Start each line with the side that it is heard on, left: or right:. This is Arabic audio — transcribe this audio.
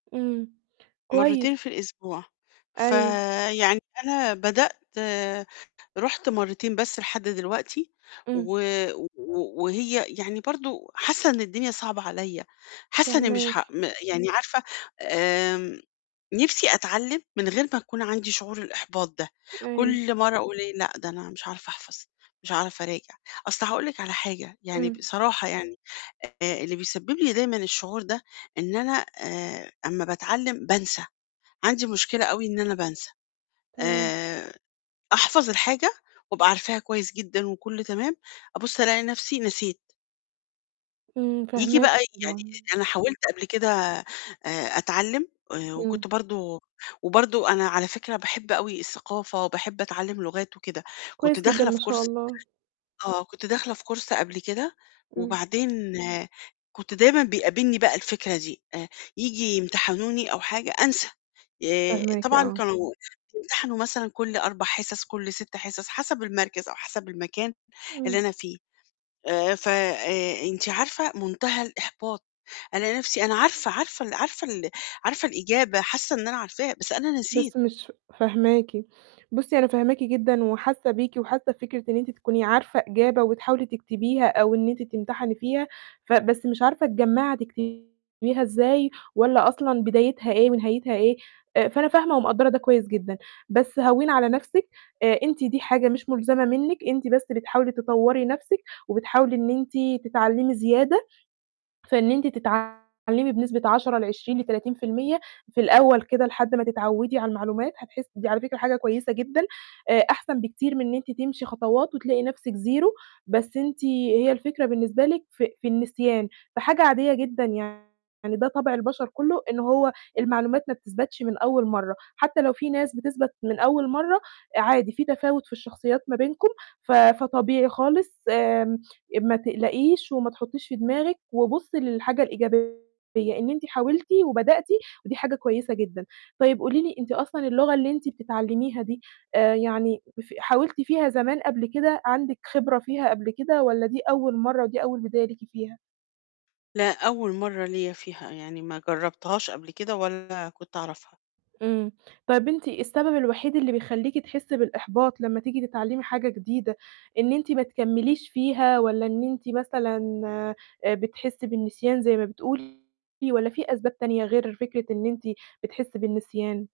right: إمم. كويس.
left: مرتين في الأسبوع.
right: أيوه.
left: فيعني أنا بدأت رُحت مرتين بس لحد دلوقتي و
right: إمم.
left: و وهي يعني برضو حاسة إن الدنيا صعبة عليَّ، حاسة إني مش ح
right: فاهماكِ.
left: م يعني عارفة، آمم، نفْسي أتعلم من غير ما يكون عندي شعور الإحباط ده،
right: أيوه.
left: كل مرّة أقول إيه لأ، ده أنا مش هاعرف أحفظ، مش هاعرف أراجع، أصل هاقول لِك على حاجة، يعني
right: إمم.
left: بصراحة يعني آآ اللي بيسبب لي دايمًا الشعور ده إن أنا آآ أمّا باتعلم بانسى، عندي مشكلة أوي إن أنا بانسى.
right: تمام.
left: آآ أحفظ الحاجة وابقى عارفاها كويس جدًا وكُلّه تمام، أبُص ألاقي نفْسي نسيت.
right: إمم،
left: ييجي
right: فاهماكِ.
left: بقى يعني
right: طبعًا.
left: لإن أنا
right: [unintelligible]
left: حاولت قبل كده آآ، أتعلم آآ،
right: إمم.
left: وكنت برضو وبرضو أنا على فكرة باحب أوي الثقافة وباحب أتعلم لغات وكده. كنت
right: كويس جدًا،
left: داخلة
right: ما
left: في
right: شاء
left: course
right: الله.
left: آه، كنت داخلة في course قبل كده،
right: إمم.
left: وبعدين كنت دايمًا بيقابلني بقى الفكرة دي، آآ، ييجي يمتحنوني أو حاجة أنسى، آآ
right: فاهماكِ،
left: طبعًا
right: آه.
left: كانوا بيمتحنوا مثلًا كل 4 حصص، كل 6 حصص حسب المركز أو حسب المكان اللي
right: امم.
left: أنا فيه. آآ، ف آآ، أنتِ عارفة منتهى الإحباط، ألاقي نفْسي أنا عارفة عارفة ال عارفة ال عارفة الإجابة، حاسة إن أنا عارفاها، بس أنا نسيت.
right: بس مش ف فاهماكِ. بُصي، أنا فاهماكِ جدًا وحاسة بيكِ وحاسة بفكرة إن أنتِ تكوني عارفة إجابة وتحاولي تكتبيها أو إن أنتِ تمتحني فيها، ف بس مش عارفة تجمَّعي هتكتبيها إزاي، والّا أصلًا بدايتها إيه ونهايتها إيه، آآ، فأنا فاهمة ومقدَّرة ده كويس جدًا. بس هوّني على نفْسِك، آآ أنتِ دي حاجة مش ملزمة منِك، أنتِ بس بتحاولي تطوري نفْسِك وبتحاولي إن أنتِ تتعلمي زيادة، في إن أنتِ تتعلمي بنسبة 10، ل20، ل30%، في الأول كده لحد ما تتعودي على المعلومات هتحسي دي على فكرة حاجة كويسة جدًا، آآ أحسن بكتير من إن أنتِ تمشي خطوات وتلاقي نفْسِك زيرو، بس أنتِ هي الفكرة بالنسبة لِك في في النسيان، فحاجة عادية جدًا يعني، ده طَبْع البشر كله إن هو المعلومات ما بتثبَتش من أول مرة، حتى لو في ناس بتثبَت من أول مرة، عادي في تفاوت في الشخصيات ما بينكم، ف فطبيعي خالص، آمم، أ ما تقلقيش وما تحطيش في دماغِك وبُصي للحاجة الإيجابية إن أنتِ حاولتِ وبدأتِ، ودي حاجة كويسة جدًا. طيب قولي لي أنتِ أصلًا اللغة اللي أنتِ بتتعلميها دي آآ يعني ف حاولتِ فيها زمان قبل كده، عندِك خبرة فيها قبل كده والّا دي أول مرة ودي أول بداية ليكِ فيها؟
left: لأ، أول مرة ليَّ فيها، يعني ما جرَّبتهاش قبل كده ولا كنت أعرفها.
right: إمم. طَب أنتِ السبب الوحيد اللي بيخلّيكِ تحسي بالإحباط لمّا تيجي تتعلمي حاجة جديدة إن أنتِ ما تكمليش فيها، والّا إن أنتِ مثلًا آآ بتحسي بالنسيان زي ما بتقولي، والّا في أسباب تانية غير فكرة إن أنتِ بتحسي بالنسيان؟